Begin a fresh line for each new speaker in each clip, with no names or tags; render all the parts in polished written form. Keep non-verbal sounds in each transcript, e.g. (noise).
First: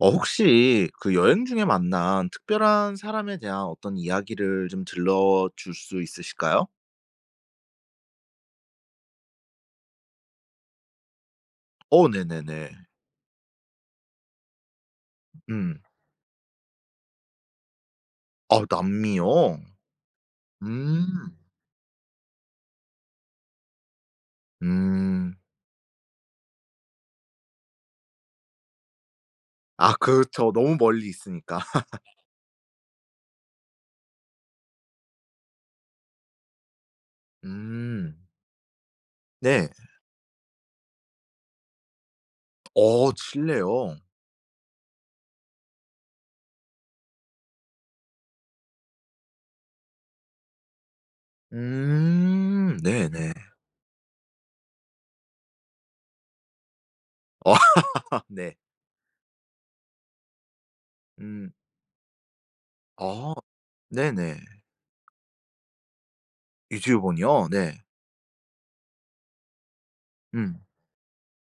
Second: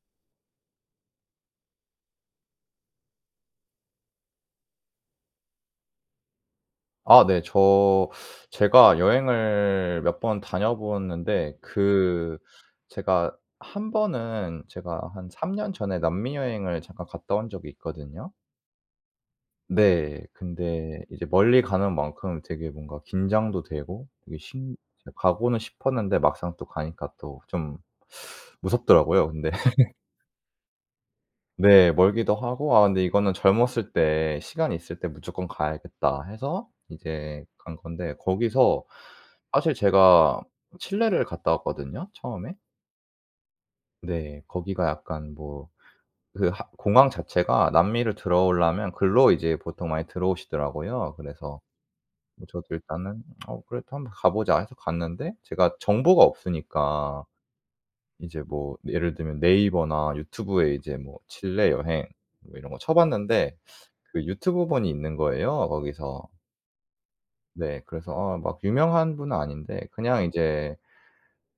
어 혹시 그 여행 중에 만난 특별한 사람에 대한 어떤 이야기를 좀 들려줄 수 있으실까요?
아 네. 제가 여행을 몇 번 다녀보았는데
어 네네네.
제가 한 번은 제가 한 3년
음.
전에 남미 여행을 잠깐 갔다 온 적이 있거든요.
아 남미요?
네. 근데 이제
음.
멀리 가는 만큼 되게 뭔가 긴장도 되고 되게 신
음.
가고는 싶었는데 막상 또 가니까 또 좀 무섭더라고요 근데.
아 그렇죠. 너무 멀리 있으니까.
네.
(laughs)
멀기도 하고 '아 근데 이거는 젊었을 때 시간이 있을 때 무조건 가야겠다.' 해서 이제 간 건데
음.
거기서
네.
사실 제가 칠레를 갔다 왔거든요 처음에.
어 칠레요?
네. 거기가 약간 뭐 그 하 공항 자체가 남미를 들어오려면 글로 이제 보통 많이 들어오시더라고요. 그래서 뭐 저도
음.
일단은
네네.
'어 그래도 한번 가 보자.' 해서 갔는데 제가 정보가 없으니까
아 (laughs)
이제
네.
뭐 예를 들면 네이버나 유튜브에 이제 뭐
음.
칠레 여행 뭐 이런 거 쳐
아
봤는데 그
네네.
유튜브본이 있는 거예요 거기서.
이지우본이요?
네.
네.
그래서 아 막 유명한 분은 아닌데 그냥
음.
이제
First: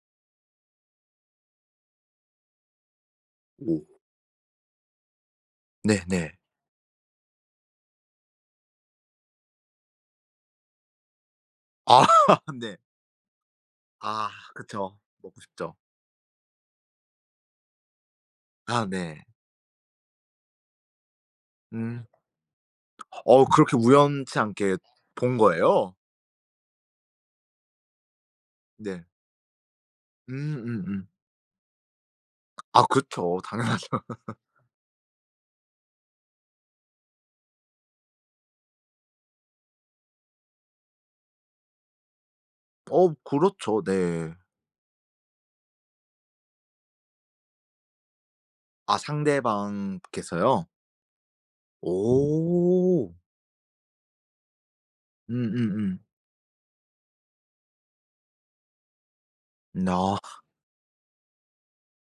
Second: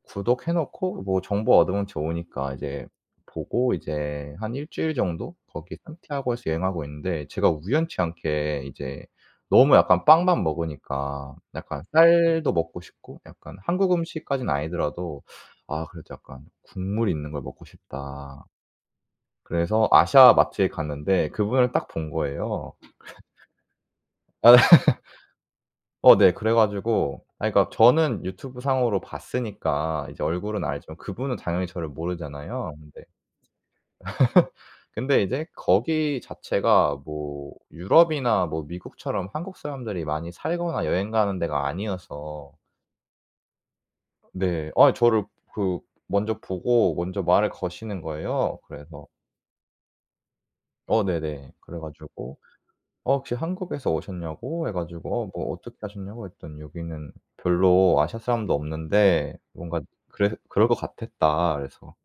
구독해 놓고 뭐 정보 얻으면 좋으니까 이제 보고
오.
이제 한 일 주일 정도 거기
네네.
산티아고에서 여행하고 있는데 제가 우연치 않게 이제 너무 약간 빵만 먹으니까 약간
아
쌀도
(laughs) 네.
먹고 싶고 약간 한국
아
음식까지는
그쵸.
아니더라도
먹고 싶죠.
'아 그래도 약간 국물이 있는 걸 먹고 싶다.'
아 네.
그래서 아시아 마트에 갔는데 그분을 딱
음.
본 거예요.
어 그렇게 우연치 않게 본 거예요?
어 네. 그래 가지고 아니 그러니까 저는 유튜브 상으로
네.
봤으니까 이제 얼굴은 알지만
음음음.
그분은 당연히 저를 모르잖아요.
아
근데
그쵸. 당연하죠. (laughs)
근데 이제 거기 자체가 뭐 유럽이나 뭐 미국처럼 한국 사람들이 많이 살거나 여행 가는 데가 아니어서
어 그렇죠. 네.
네. 아 저를 그 먼저 보고 먼저 말을 거시는 거예요.
아
그래서
상대방께서요?
어 네네. 그래 가지고
오.
어 혹시 한국에서 오셨냐고 해 가지고 어 뭐 어떻게
음음음.
하셨냐고 했더니 "여기는 별로 아시아 사람도 없는데 뭔가
아.
그래 그럴 것 같았다." 그래서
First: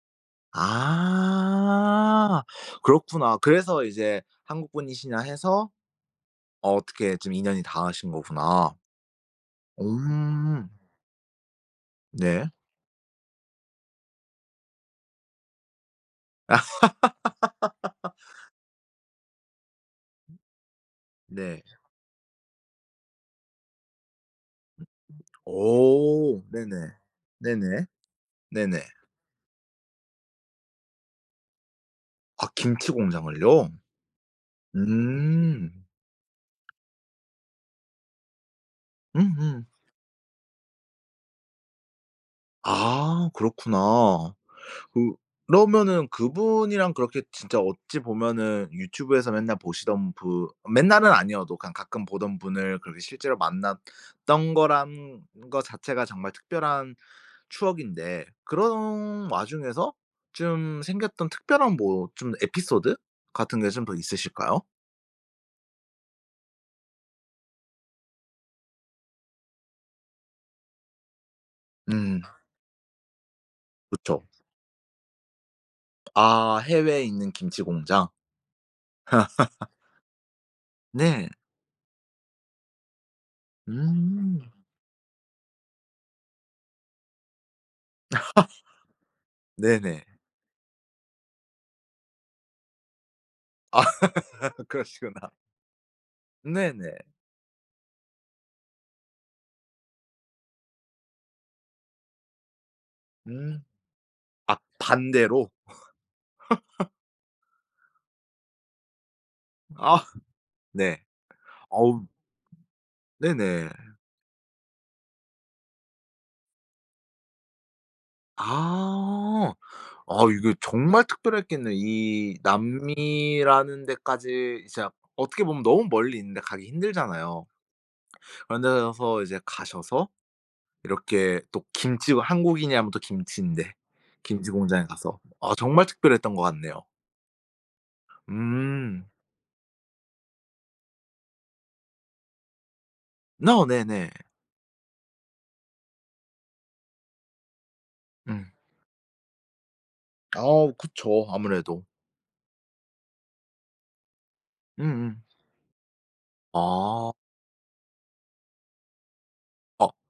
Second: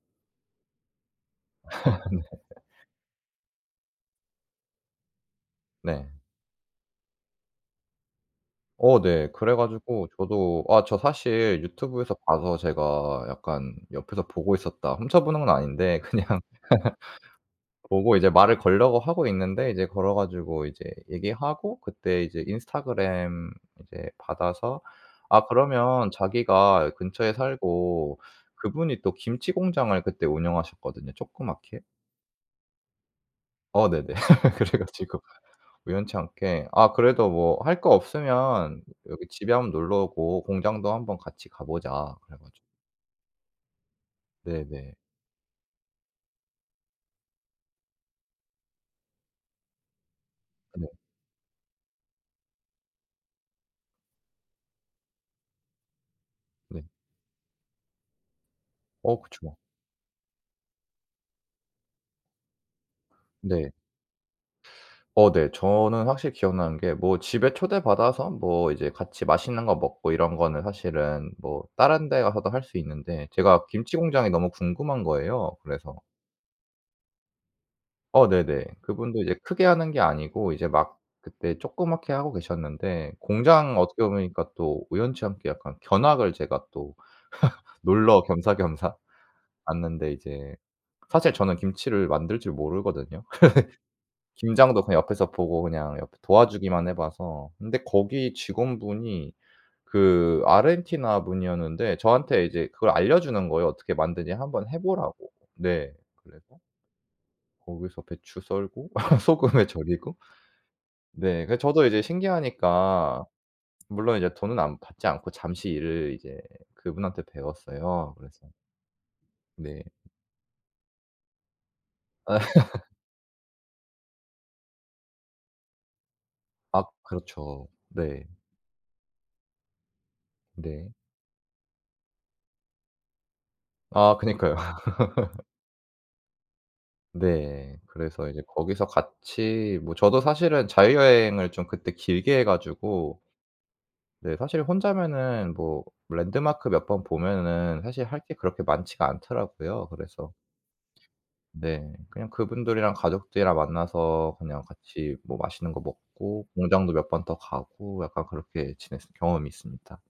(laughs) 네.
아. 그렇구나. 그래서 이제 한국 분이시냐 해서
네.
어 어떻게 좀 인연이 닿으신 거구나.
어 네. 그래 가지고 저도
음.
아 저 사실 유튜브에서
네.
봐서 제가 약간 옆에서 보고 있었다 훔쳐보는 건 아닌데 그냥 보고 이제 말을 걸려고 하고 있는데 이제 걸어 가지고 이제
네.
얘기하고 그때 이제 인스타그램 이제 받아서 아 그러면
오. 네네.
자기가 근처에
네네.
살고
네네.
그분이 또 김치 공장을 그때 운영하셨거든요, 조그맣게.
아 김치 공장을요?
어 네네. (laughs) 그래 가지고
음.
우연치 않게 "아 그래도 뭐 할 거 없으면 여기 집에
음음.
한번 놀러 오고 공장도 한번 같이 가 보자." 그래 가지고
아 그렇구나.
네네.
그 그러면은 그분이랑 그렇게 진짜 어찌 보면은 유튜브에서 맨날 보시던 분,
네.
맨날은 아니어도 그냥 가끔 보던 분을 그렇게 실제로 만났던 거란 거 자체가 정말
네.
특별한 추억인데,
어
그런
그쵸.
와중에서 좀 생겼던 특별한 뭐 좀 에피소드 같은 게
네.
좀 더 있으실까요?
어 네. 저는 확실히 기억나는 게 뭐 집에 초대받아서 뭐 이제 같이 맛있는 거 먹고 이런 거는 사실은 뭐 다른
음.
데 가서도 할 수 있는데 제가 김치
그쵸.
공장이 너무 궁금한 거예요. 그래서
아 해외에 있는 김치 공장.
어 네네. 그분도 이제 크게 하는 게 아니고 이제 막
네.
그때 조그맣게 하고 계셨는데 공장 어떻게
음.
보니까 또 우연치 않게 약간 견학을 제가 또 놀러
(laughs)
겸사겸사
네네.
갔는데 이제 사실 저는 김치를 만들 줄 모르거든요.
아 (laughs)
김장도 그냥
그러시구나.
옆에서 보고 그냥 옆에 도와주기만 해
네네.
봐서. 근데 거기 직원분이 그 아르헨티나 분이었는데 저한테 이제 그걸 알려주는
음.
거예요. 어떻게 만드냐
아
한번 해 보라고.
반대로?
네. 그래서 거기서 배추 썰고 (laughs) 소금에
아
절이고
네.
네. 그래서 저도 이제
어우.
신기하니까
네네.
물론 이제 돈은 안 받지 않고 잠시 일을 이제 그분한테 배웠어요. 그래서
아.
네.
아 이게 정말 특별했겠네. 이 남미라는 데까지 이제 어떻게 보면 너무 멀리 있는데 가기
아
힘들잖아요.
그렇죠. 네.
그런 데서 이제 가셔서
네.
이렇게 또 김치, 한국인이 하면 또 김치인데
아
김치
그니까요.
공장에 가서, 아 정말 특별했던 것 같네요.
네. 그래서 이제 거기서
음.
같이 뭐 저도 사실은 자유여행을 좀 그때 길게 해 가지고
어 네네.
네 사실 혼자면은 뭐 랜드마크 몇 번 보면은 사실 할 게
음.
그렇게 많지가 않더라고요. 그래서
아 그쵸. 아무래도.
네 그냥 그분들이랑 가족들이랑 만나서 그냥 같이
음음.
뭐 맛있는 거 먹고 공장도 몇
아.
번 더 가고 약간 그렇게 지냈을 경험이
어
있습니다.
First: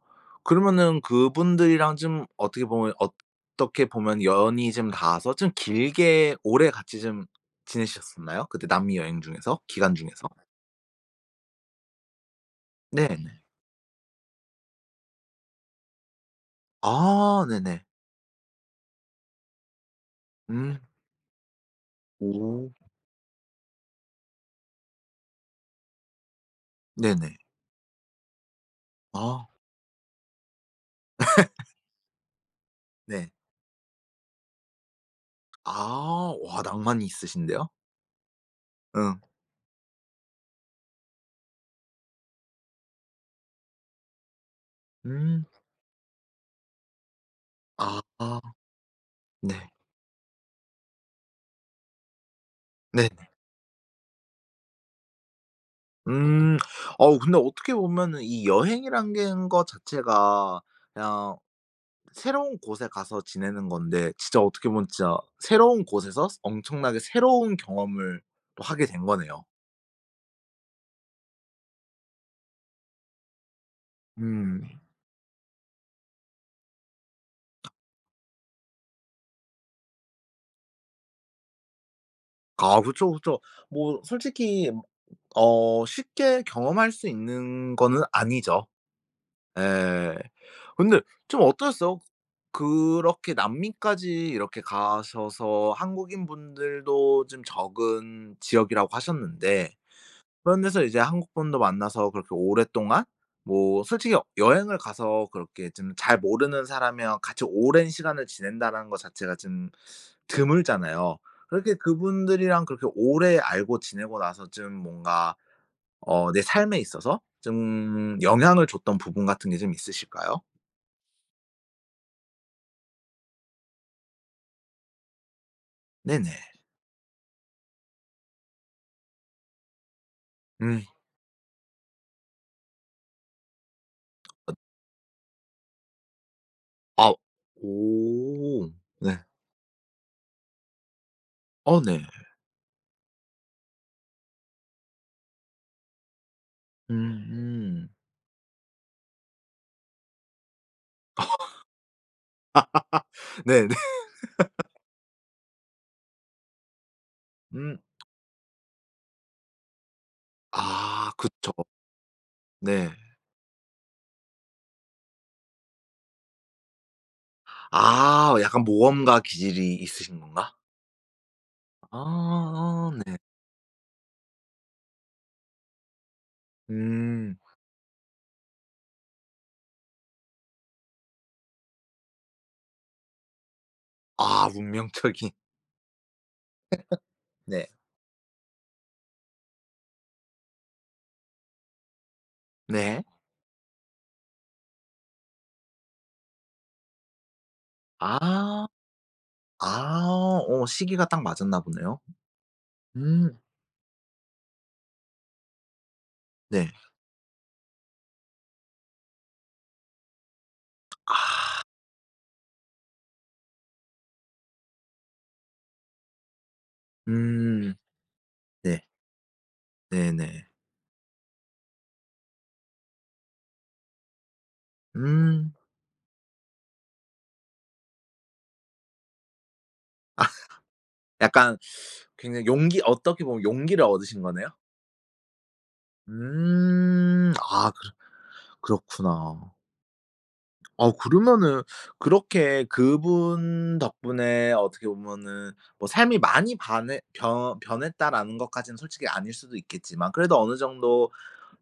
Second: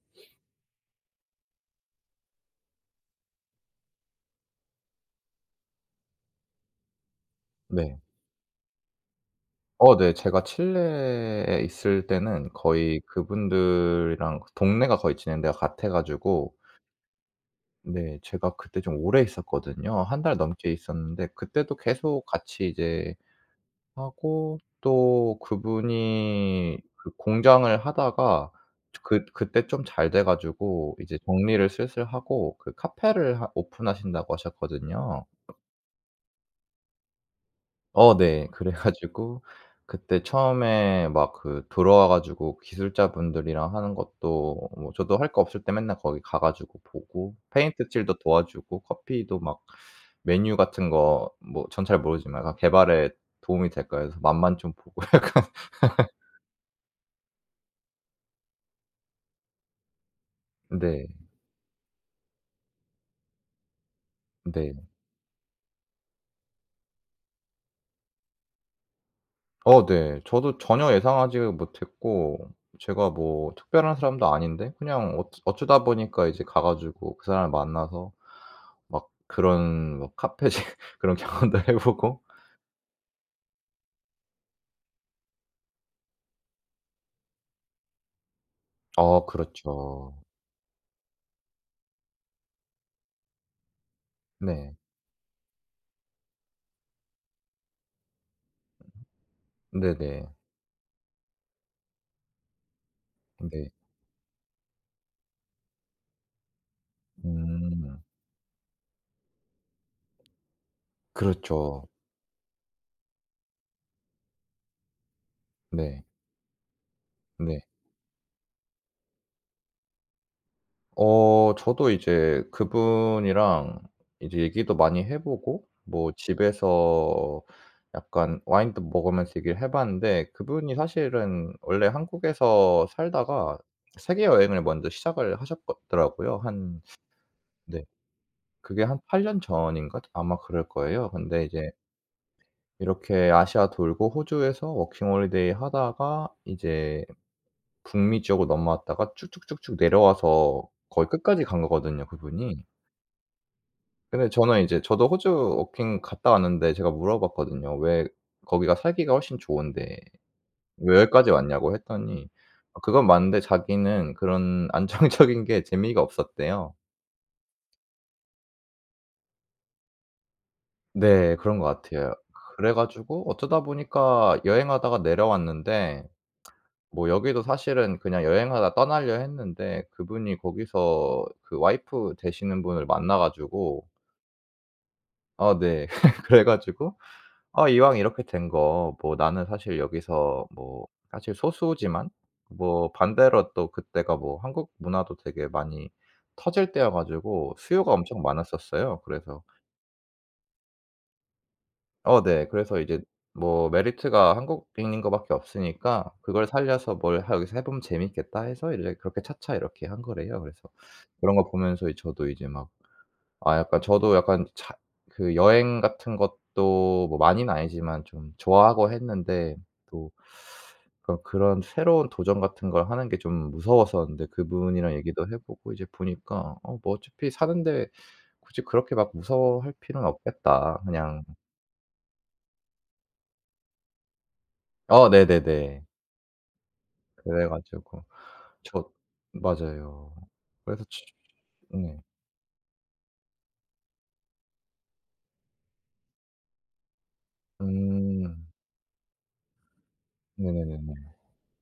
그러면은 그분들이랑 좀 어떻게 보면, 어떻게 보면 연이 좀 닿아서 좀 길게 오래 같이 좀
네.
지내셨었나요? 그때 남미 여행 중에서, 기간
어 네.
중에서?
제가 칠레에 있을 때는 거의
네네. 네.
그분들이랑 동네가 거의 지낸 데가 같아 가지고
아 네네.
네. 제가 그때 좀 오래 있었거든요. 한 달 넘게
음.
있었는데 그때도 계속 같이
오.
이제 하고 또 그분이 그
네네.
공장을 하다가 그
아
그때 좀 잘 돼 가지고 이제 정리를 슬슬 하고 그
네.
카페를 하 오픈하신다고 하셨거든요.
아 와, 낭만이 있으신데요?
어 네. 그래
응.
가지고 그때 처음에 막 그 들어와 가지고 기술자분들이랑 하는 것도 뭐 저도 할 거
음.
없을 때 맨날 거기 가 가지고 보고 페인트 칠도
아
도와주고 커피도
네.
막 메뉴 같은 거 뭐 전 잘 모르지만 약간 개발에
네네.
도움이 될까 해서 맛만 좀 보고 (laughs) 약간
음. 어우 근데 어떻게 보면은 이 여행이란 게 는 거 자체가
네.
그냥 새로운 곳에 가서 지내는 건데, 진짜 어떻게
네.
보면 진짜 새로운 곳에서 엄청나게 새로운 경험을 또 하게 된 거네요.
어 네. 저도 전혀 예상하지 못했고 제가 뭐 특별한 사람도
음.
아닌데 그냥 어쩌다 보니까 이제 가 가지고 그 사람을 만나서 막 그런 뭐 카페 (laughs) 그런 경험도 해 보고
아 그쵸, 그쵸. 뭐 솔직히 어 쉽게 경험할 수 있는 거는 아니죠.
어
예.
그렇죠.
근데 좀 어떠셨어요? 그렇게 남미까지 이렇게
네.
가셔서 한국인분들도 좀 적은 지역이라고 하셨는데,
네네.
그런 데서 이제 한국 분도 만나서 그렇게 오랫동안,
네.
뭐 솔직히 여행을 가서 그렇게 좀 잘 모르는 사람이랑 같이 오랜
음.
시간을 지낸다는 것 자체가 좀 드물잖아요. 그렇게
그렇죠.
그분들이랑 그렇게 오래 알고 지내고 나서 좀 뭔가
네.
어 내 삶에 있어서
네.
좀 영향을 줬던 부분 같은 게 좀 있으실까요?
어 저도 이제 그분이랑 이제 얘기도 많이 해 보고 뭐
네네.
집에서 약간 와인도 먹으면서 얘기를 해 봤는데 그분이
음.
사실은 원래 한국에서 살다가 세계 여행을 먼저 시작을 하셨 더라고요. 한
아.
네.
오.
그게 한
네.
8년 전인가 아마 그럴 거예요. 근데 이제
어 네.
이렇게 아시아 돌고 호주에서 워킹 홀리데이 하다가 이제
음음.
북미 지역으로 넘어왔다가 쭉쭉쭉쭉 내려와서 거의 끝까지 간 거거든요 그분이.
네네.
근데 저는 이제 저도 호주 워킹 갔다 왔는데 제가 물어봤거든요.
음.
왜 거기가 살기가 훨씬 좋은데 왜
아
여기까지
그쵸.
왔냐고 했더니
네.
그건 맞는데 자기는 그런 (laughs) 안정적인 게 재미가 없었대요.
아 약간 모험가 기질이 있으신 건가?
네 그런 것 같아요. 그래
아 네.
가지고 어쩌다 보니까 여행하다가 내려왔는데 뭐
음.
여기도 사실은 그냥 여행하다 떠나려 했는데 그분이 거기서 그 와이프 되시는 분을 만나 가지고
아 운명적인.
아 네. (laughs) 그래 가지고
네.
"아 이왕 이렇게 된거 뭐 나는 사실 여기서 뭐 사실 소수지만 뭐
네.
반대로 또 그때가 뭐 한국 문화도 되게 많이 터질 때여 가지고 수요가 엄청
아.
많았었어요." 그래서
아 어 시기가 딱 맞았나 보네요.
어 네. 그래서 이제
음.
뭐 메리트가 한국인인 거 밖에 없으니까 그걸
네.
살려서 '뭘 하 여기서 해 보면 재밌겠다.' 해서 이제 그렇게 차차 이렇게 한 거래요. 그래서 그런
아.
거 보면서 이 저도 이제 막 아 약간 저도 약간 차 그 여행 같은 것도 뭐 많이는
음.
아니지만 좀
네.
좋아하고 했는데 또
네네.
그런 새로운 도전 같은 걸 하는 게 좀 무서웠었는데 그분이랑 얘기도 해
음.
보고 이제 보니까 '어 뭐 어차피 사는데 굳이 그렇게 막 무서워할 필요는
아
없겠다.' 그냥
약간 굉장히 용기, 어떻게 보면 용기를 얻으신 거네요?
어 네네네.
음.
그래
아 그렇
가지고 저
그렇구나.
맞아요. 그래서
아
치
그러면은
네.
그렇게 그분 덕분에 어떻게 보면은 뭐 '삶이 많이 반해 변 변했다.'라는
음.
것까지는 솔직히 아닐 수도 있겠지만 그래도 어느
네네네네.
정도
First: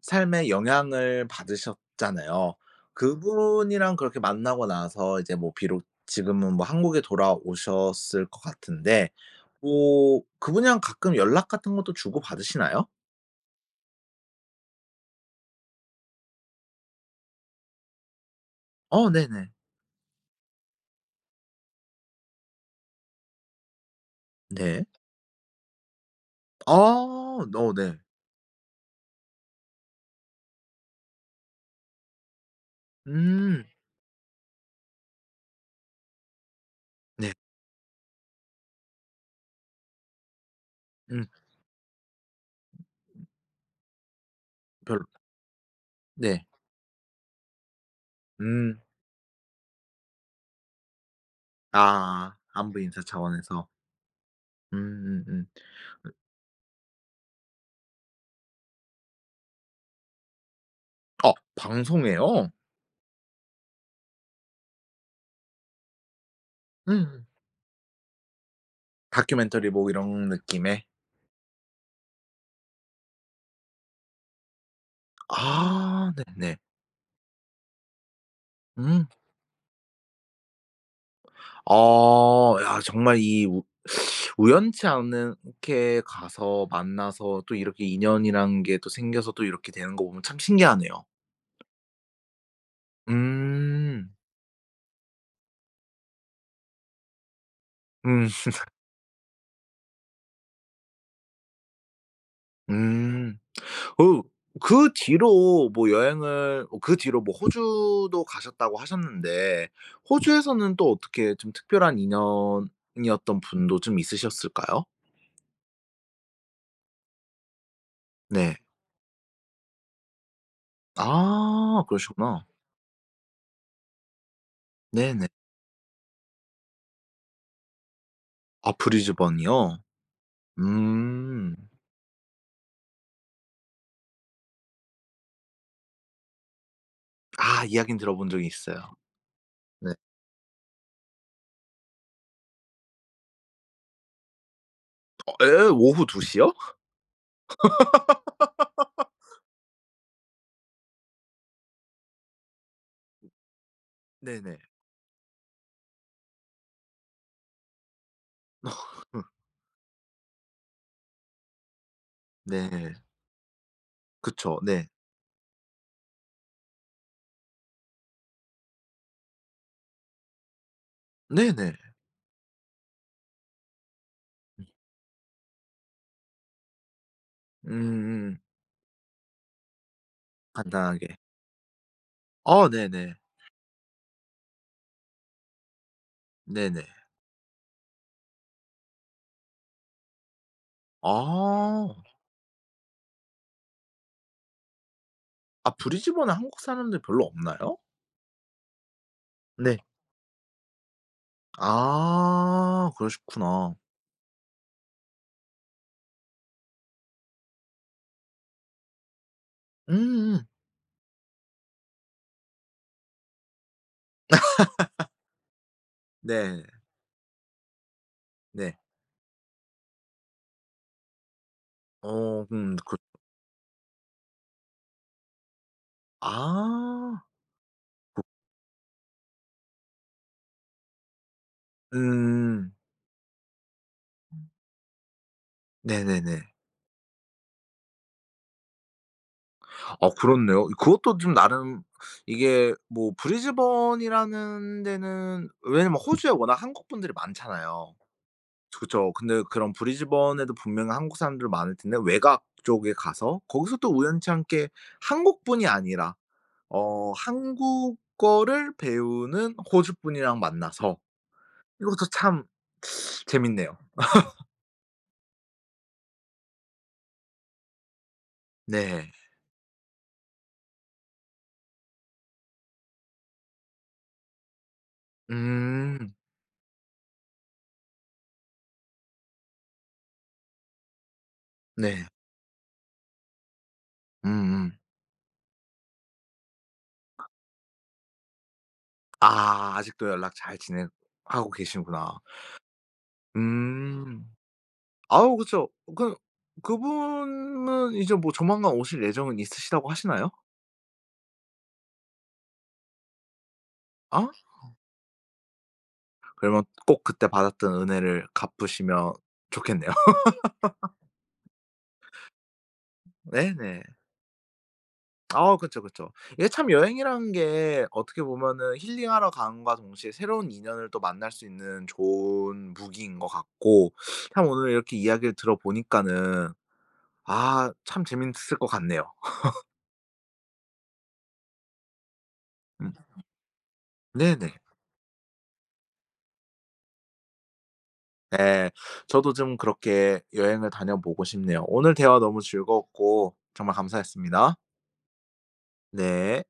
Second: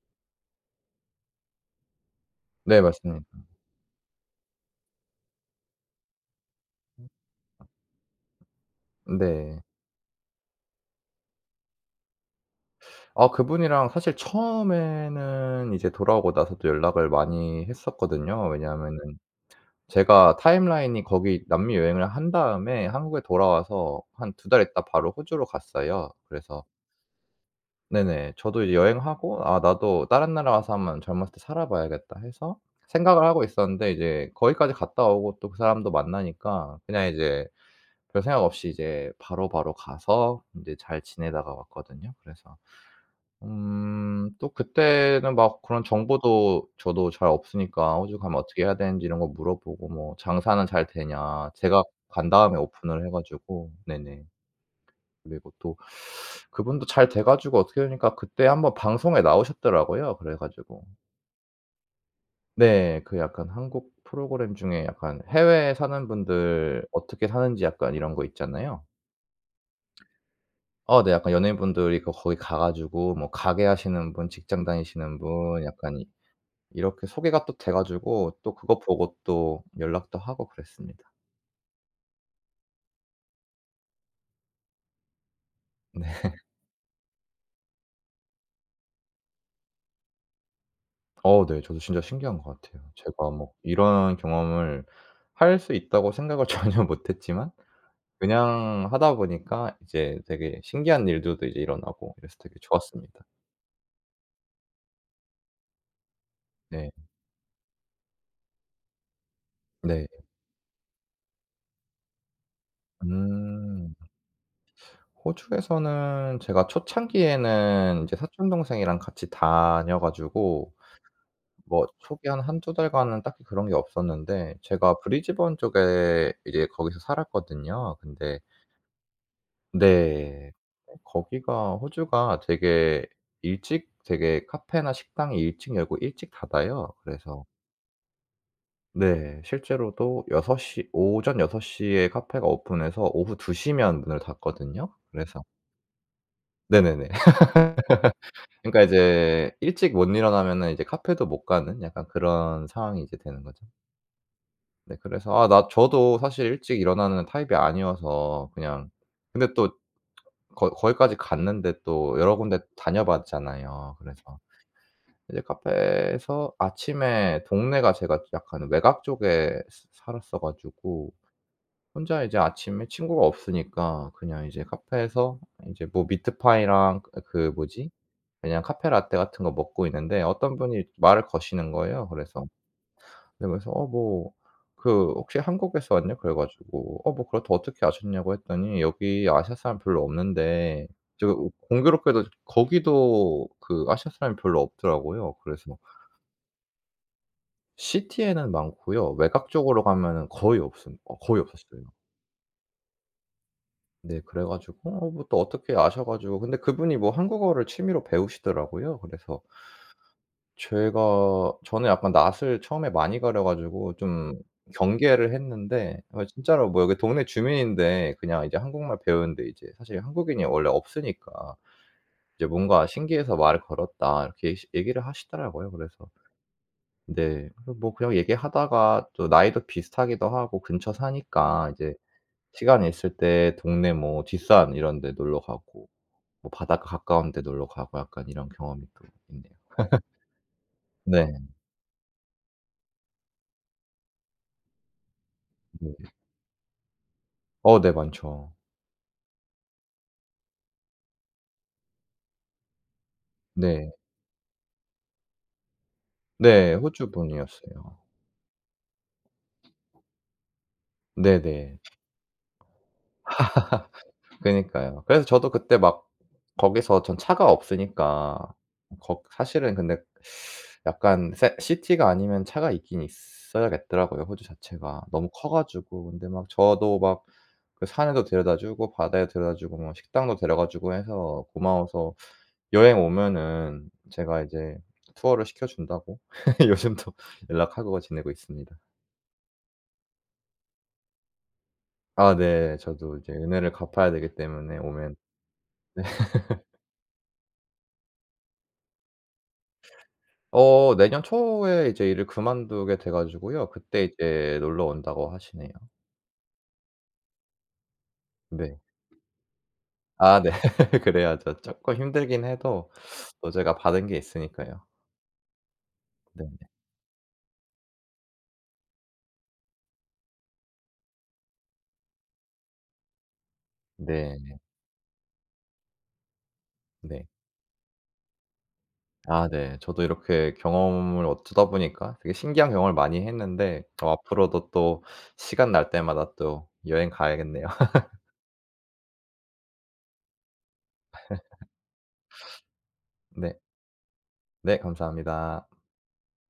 삶에 영향을 받으셨잖아요.
네 맞습니다.
그분이랑 그렇게 만나고 나서 이제 뭐 비록 지금은 뭐 한국에 돌아오셨을 것 같은데,
네.
뭐 그분이랑 가끔 연락 같은 것도 주고받으시나요?
아 그분이랑 사실 처음에는 이제 돌아오고 나서도 연락을 많이 했었거든요. 왜냐하면은
어 네네.
제가 타임라인이 거기 남미 여행을 한 다음에 한국에 돌아와서 한 두 달 있다
네.
바로 호주로 갔어요. 그래서
아. 어 네.
네네. 저도 이제 여행하고 '아 나도 다른 나라 가서 한번 젊었을 때 살아 봐야겠다.' 해서 생각을 하고
음.
있었는데 이제 거기까지 갔다 오고 또 그 사람도 만나니까 그냥
네.
이제 별 생각 없이 이제 바로바로 가서 인제 잘
음.
지내다가 왔거든요. 그래서 음 또
별로.
그때는 막 그런
네.
정보도 저도 잘 없으니까 호주 가면 어떻게 해야
음.
되는지 이런 거 물어보고 뭐 장사는 잘 되냐 제가 간
아.
다음에
안부 인사
오픈을 해
차원에서.
가지고 네네.
음음음.
그리고 또 그분도 잘 돼 가지고 어떻게 되니까 그때 한번 방송에 나오셨더라고요. 그래 가지고
어 방송에요?
네. 그 약간 한국 프로그램 중에 약간 해외에 사는 분들
음.
어떻게 사는지 약간 이런 거 있잖아요.
다큐멘터리 뭐 이런 느낌의?
어 네. 약간 연예인분들이 거 거기 가 가지고 뭐 가게 하시는 분, 직장 다니시는 분 약간 이
아 네네.
이렇게 소개가 또 돼 가지고 또 그거
음.
보고 또 연락도 하고 그랬습니다.
아 야 정말 이 우 우연치 않게
네.
가서 만나서 또 이렇게 인연이란 게 또 생겨서 또 이렇게 되는 거 보면 참 신기하네요.
어 네. 저도 진짜 신기한 것 같아요. 제가 뭐
음.
이런 경험을 할 수 있다고 생각을 (laughs) 전혀 못 했지만
음.
그냥 하다 보니까 이제 되게 신기한 일들도 이제 일어나고 이래서 되게 좋았습니다.
음. 그 그 뒤로 뭐 여행을 어
네.
그 뒤로 뭐 호주도 가셨다고 하셨는데
네.
호주에서는 또 어떻게 좀 특별한 인연이었던 분도
음.
좀 있으셨을까요?
호주에서는 제가 초창기에는 이제 사촌
네.
동생이랑 같이 다녀 가지고
아
뭐 초기 한
그러시구나.
한두 달간은 딱히 그런 게 없었는데 제가
네네.
브리즈번 쪽에 이제 거기서 살았거든요. 근데
아 브리즈번이요?
네.
음.
거기가 호주가 되게 일찍 되게 카페나 식당이 일찍 열고 일찍 닫아요. 그래서
아 이야기는 들어본 적이 있어요.
네.
네.
실제로도 여섯 시 오전 6 시에 카페가 오픈해서 오후 2 시면 문을 닫거든요.
어
그래서
예? 오후 2 시요?
네네네. (laughs) 그러니까 이제 일찍 못 일어나면은 이제 카페도 못 가는 약간 그런 상황이 이제 되는 거죠.
네네.
네 그래서 아 나 저도 사실 일찍 일어나는 타입이 아니어서 그냥 근데
(laughs)
또 거 거기까지 갔는데 또 여러 군데
네.
다녀 봤잖아요. 그래서
그쵸. 네.
이제 카페에서 아침에 동네가 제가 약간 외곽 쪽에 스 살았어 가지고
네네.
혼자 이제 아침에 친구가 없으니까 그냥 이제 카페에서 이제 뭐 미트파이랑 뭐지?
음음.
그냥 카페 라떼 같은 거 먹고 있는데 어떤 분이
간단하게.
말을 거시는 거예요. 그래서
어 네네.
네 그래서 "어 뭐 그 혹시 한국에서 왔냐?" 그래
네네.
가지고 "어 뭐 그렇다. 어떻게 아셨냐."고 했더니 "여기 아시아 사람 별로 없는데" 제가
아.
공교롭게도 거기도 그 아시아 사람이 별로 없더라고요.
아
그래서
브리즈번에 한국 사람들 별로 없나요?
시티에는 많고요. 외곽
네.
쪽으로 가면은 거의 없음 어 거의 없었어요.
아 그러시구나.
네. 그래 가지고 어 뭐또 어떻게 아셔 가지고 근데 그분이 뭐 한국어를 취미로 배우시더라고요. 그래서
음음.
제가 저는 약간 낯을 처음에 많이 가려 가지고 좀 경계를 했는데 어
네.
진짜로 뭐 여기 동네 주민인데 그냥 이제
네.
한국말 배우는데 이제 사실 한국인이 원래 없으니까
어
이제 뭔가
그.
"신기해서 말을 걸었다." 이렇게 얘 얘기를 하시더라고요. 그래서
아.
네. 그래서 뭐 그냥 얘기하다가 또 나이도 비슷하기도 하고 근처 사니까 이제
음.
시간 있을 때 동네 뭐 뒷산 이런 데 놀러 가고
네네네.
뭐 바닷가 가까운 데 놀러 가고 약간 이런 경험이 또 있네요.
아 그렇네요. 그것도 좀
네.
나름, 이게 뭐 브리즈번이라는 데는
네.
왜냐면 호주에 워낙 한국 분들이
어 네
많잖아요.
많죠.
그쵸. 근데 그런 브리즈번에도 분명히 한국 사람들 많을 텐데 외곽 쪽에 가서 거기서 또
네.
우연치 않게 한국분이 아니라
네 호주
어
분이었어요.
한국어를 배우는 호주 분이랑 만나서
네네.
이것도 참 재밌네요.
그니까요. 그래서 저도 그때 막 거기서 전 차가 없으니까
네.
거 사실은 근데 약간 세 시티가 아니면 차가 있긴 있어야겠더라고요 호주 자체가. 너무 커 가지고.
음.
근데 막 저도 막 그 산에도 데려다 주고 바다에 데려다 주고 뭐 식당도 데려가 주고 해서
네.
고마워서 여행 오면은 제가
음음.
이제 투어를 시켜 준다고 (laughs) 요즘도 연락하고 지내고 있습니다.
아 아직도 연락 잘 지내 하고 계시는구나.
아 네. 저도 이제 은혜를 갚아야
음.
되기 때문에 오면
아우 그쵸. 그 그분은 이제 뭐 조만간 오실 예정은 있으시다고 하시나요?
어 내년 초에 이제 일을 그만두게 돼 가지고요. 그때
아
이제 놀러 온다고 하시네요.
그러면 꼭 그때 받았던 은혜를
네.
갚으시면 좋겠네요. (laughs)
아 네. (laughs) 그래야죠. 쪼끔 힘들긴 해도 또 제가
네네.
받은 게 있으니까요.
아 그쵸, 그쵸. 이게
네네.
참 여행이라는 게 어떻게 보면은 힐링하러 간과 동시에 새로운 인연을 또 만날 수 있는 좋은 무기인 것 같고, 참
네.
오늘 이렇게 이야기를 들어보니까는
네.
아 참 재밌을 것 같네요.
아 네. 저도 이렇게 경험을 어쩌다 보니까 되게 신기한
음.
경험을 많이 했는데 어
네네.
앞으로도 또 시간 날 때마다 또 여행 가야겠네요. (laughs)
예. 저도 좀 그렇게 여행을 다녀보고 싶네요. 오늘 대화 너무 즐거웠고
네.
정말 감사했습니다.
네 감사합니다.
네.